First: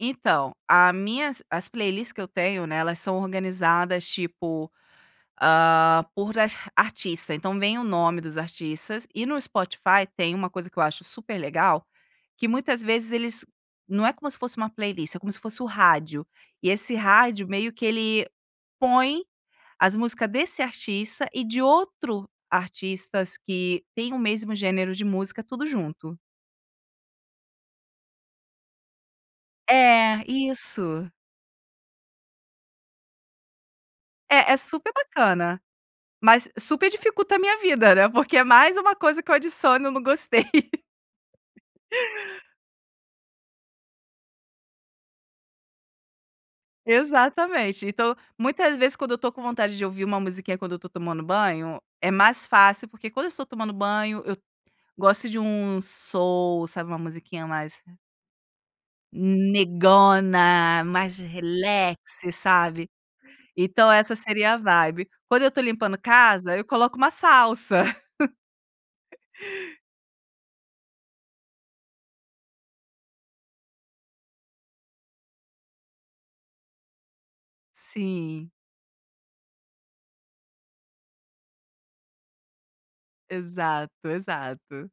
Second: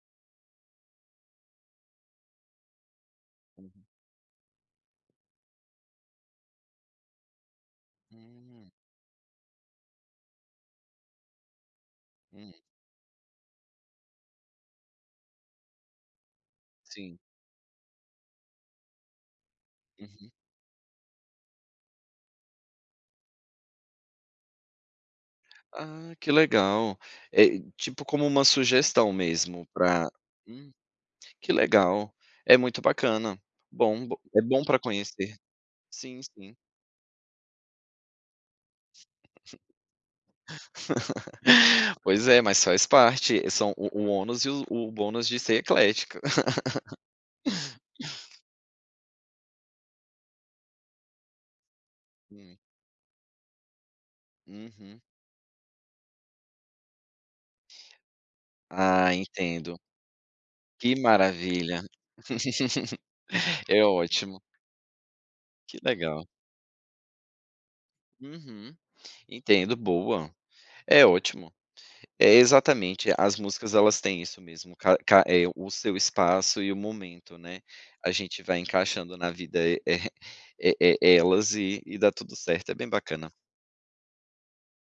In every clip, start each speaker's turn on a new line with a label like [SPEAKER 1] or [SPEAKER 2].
[SPEAKER 1] Então, a minhas as playlist que eu tenho, né, elas são
[SPEAKER 2] Uhum.
[SPEAKER 1] organizadas, tipo, hã, por art artista, então, vem o nome dos
[SPEAKER 2] Hum.
[SPEAKER 1] artistas, e no Spotify, tem uma coisa que eu acho super legal, que
[SPEAKER 2] Hum.
[SPEAKER 1] muitas vezes eles não é como se fosse uma playlist, é como se fosse o rádio, e esse
[SPEAKER 2] Sim.
[SPEAKER 1] rádio, meio que ele põe as música
[SPEAKER 2] Uhum.
[SPEAKER 1] desse artista e de outro artistas que têm o mesmo gênero de música, tudo
[SPEAKER 2] Ah,
[SPEAKER 1] junto.
[SPEAKER 2] que legal. É, tipo, como um sugestão mesmo pra
[SPEAKER 1] É,
[SPEAKER 2] hum,
[SPEAKER 1] isso.
[SPEAKER 2] que legal, é muito bacana. Bom b é
[SPEAKER 1] É, é
[SPEAKER 2] bom para
[SPEAKER 1] super
[SPEAKER 2] conhecer.
[SPEAKER 1] bacana,
[SPEAKER 2] Sim,
[SPEAKER 1] mas
[SPEAKER 2] sim.
[SPEAKER 1] super dificulta a minha vida, né, porque é mais uma coisa que eu adiciono e eu não gostei.
[SPEAKER 2] Pois é, mas faz parte, são o o ônus e os o bônus de ser eclética.
[SPEAKER 1] Exatamente, então, muitas vezes quando eu tô com vontade de ouvir uma musiquinha, quando eu estou tomando banho, é mais
[SPEAKER 2] Hum.
[SPEAKER 1] fácil, porque quando eu estou tomando banho, eu
[SPEAKER 2] Uhum.
[SPEAKER 1] gosto de um soul, sabe, uma musiquinha mais
[SPEAKER 2] Ah, entendo.
[SPEAKER 1] "negona",
[SPEAKER 2] Que
[SPEAKER 1] mais
[SPEAKER 2] maravilha.
[SPEAKER 1] relax, sabe.
[SPEAKER 2] É
[SPEAKER 1] Então essa
[SPEAKER 2] ótimo.
[SPEAKER 1] seria a vibe. Quando eu estou
[SPEAKER 2] Que
[SPEAKER 1] limpando
[SPEAKER 2] legal.
[SPEAKER 1] casa, eu coloco uma salsa.
[SPEAKER 2] Uhum. Entendo. Boa. É ótimo. É, exatamente, as músicas, elas têm isso mesmo, ca ca é, o seu espaço e o momento, né. A gente
[SPEAKER 1] Sim.
[SPEAKER 2] vai encaixando na vida e, eh, é é elas e e dá tudo certo, é bem bacana.
[SPEAKER 1] Exato, exato.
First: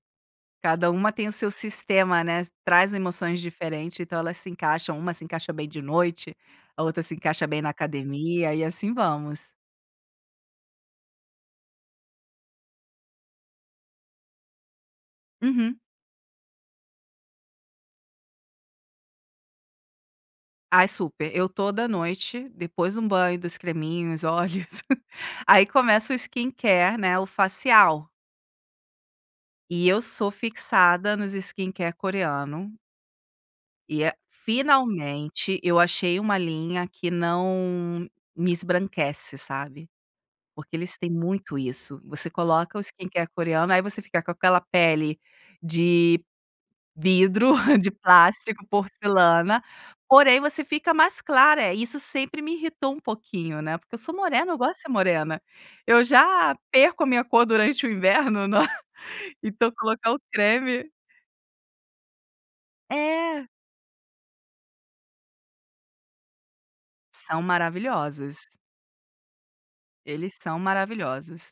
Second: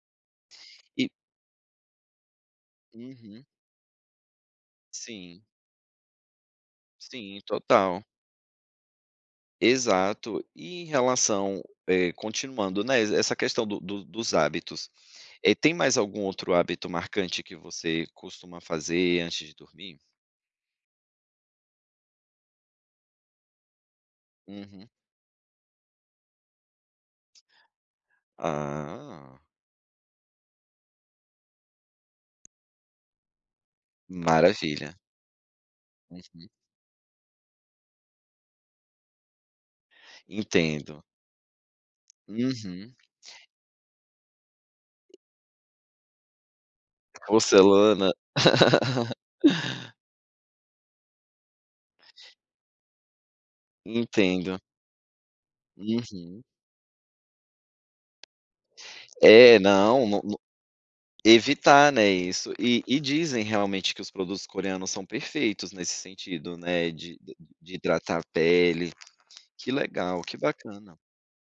[SPEAKER 1] Cada
[SPEAKER 2] E
[SPEAKER 1] uma tem o seu sistema, né, traz emoções
[SPEAKER 2] Uhum.
[SPEAKER 1] diferente, então elas se encaixam, uma se
[SPEAKER 2] Sim.
[SPEAKER 1] encaixa bem de noite, a outra se
[SPEAKER 2] Sim,
[SPEAKER 1] encaixa bem na
[SPEAKER 2] total.
[SPEAKER 1] academia, e assim vamos.
[SPEAKER 2] Exato, e em relação eh, continuando, né, essa questão do do dos hábitos, eh, tem
[SPEAKER 1] Uhum.
[SPEAKER 2] mais algum outro hábito marcante que você costuma fazer antes de dormir?
[SPEAKER 1] Ai super, eu toda noite, depois de um banho, dos creminhos, olhos,
[SPEAKER 2] Uhum.
[SPEAKER 1] aí começa o skincare, né, o facial.
[SPEAKER 2] Ah.
[SPEAKER 1] E eu sou fixada nos skincare coreano e é
[SPEAKER 2] Maravilha.
[SPEAKER 1] finalmente, eu achei uma
[SPEAKER 2] Uhum.
[SPEAKER 1] linha que não me esbranquece, sabe. Porque eles
[SPEAKER 2] Entendo.
[SPEAKER 1] têm muito isso, você coloca o
[SPEAKER 2] Uhum.
[SPEAKER 1] skincare coreano, aí você fica com aquela pele de vidro, de
[SPEAKER 2] Porcelana.
[SPEAKER 1] plástico, porcelana, porém você fica mais clara, isso sempre me irritou um pouquinho, né, porque eu sou morena, eu
[SPEAKER 2] Entendo.
[SPEAKER 1] gosto de ser morena, eu
[SPEAKER 2] Uhum.
[SPEAKER 1] já perco a minha cor durante o inverno,
[SPEAKER 2] É,
[SPEAKER 1] então
[SPEAKER 2] não,
[SPEAKER 1] colocar o
[SPEAKER 2] nu nu
[SPEAKER 1] creme
[SPEAKER 2] evitar, né, isso, e e dizem,
[SPEAKER 1] É.
[SPEAKER 2] realmente, que os produtos coreanos são perfeitos nesse sentido, né, de
[SPEAKER 1] São
[SPEAKER 2] de hidratar a
[SPEAKER 1] maravilhosos.
[SPEAKER 2] pele. Que legal,
[SPEAKER 1] Eles
[SPEAKER 2] que
[SPEAKER 1] são
[SPEAKER 2] bacana
[SPEAKER 1] maravilhosos.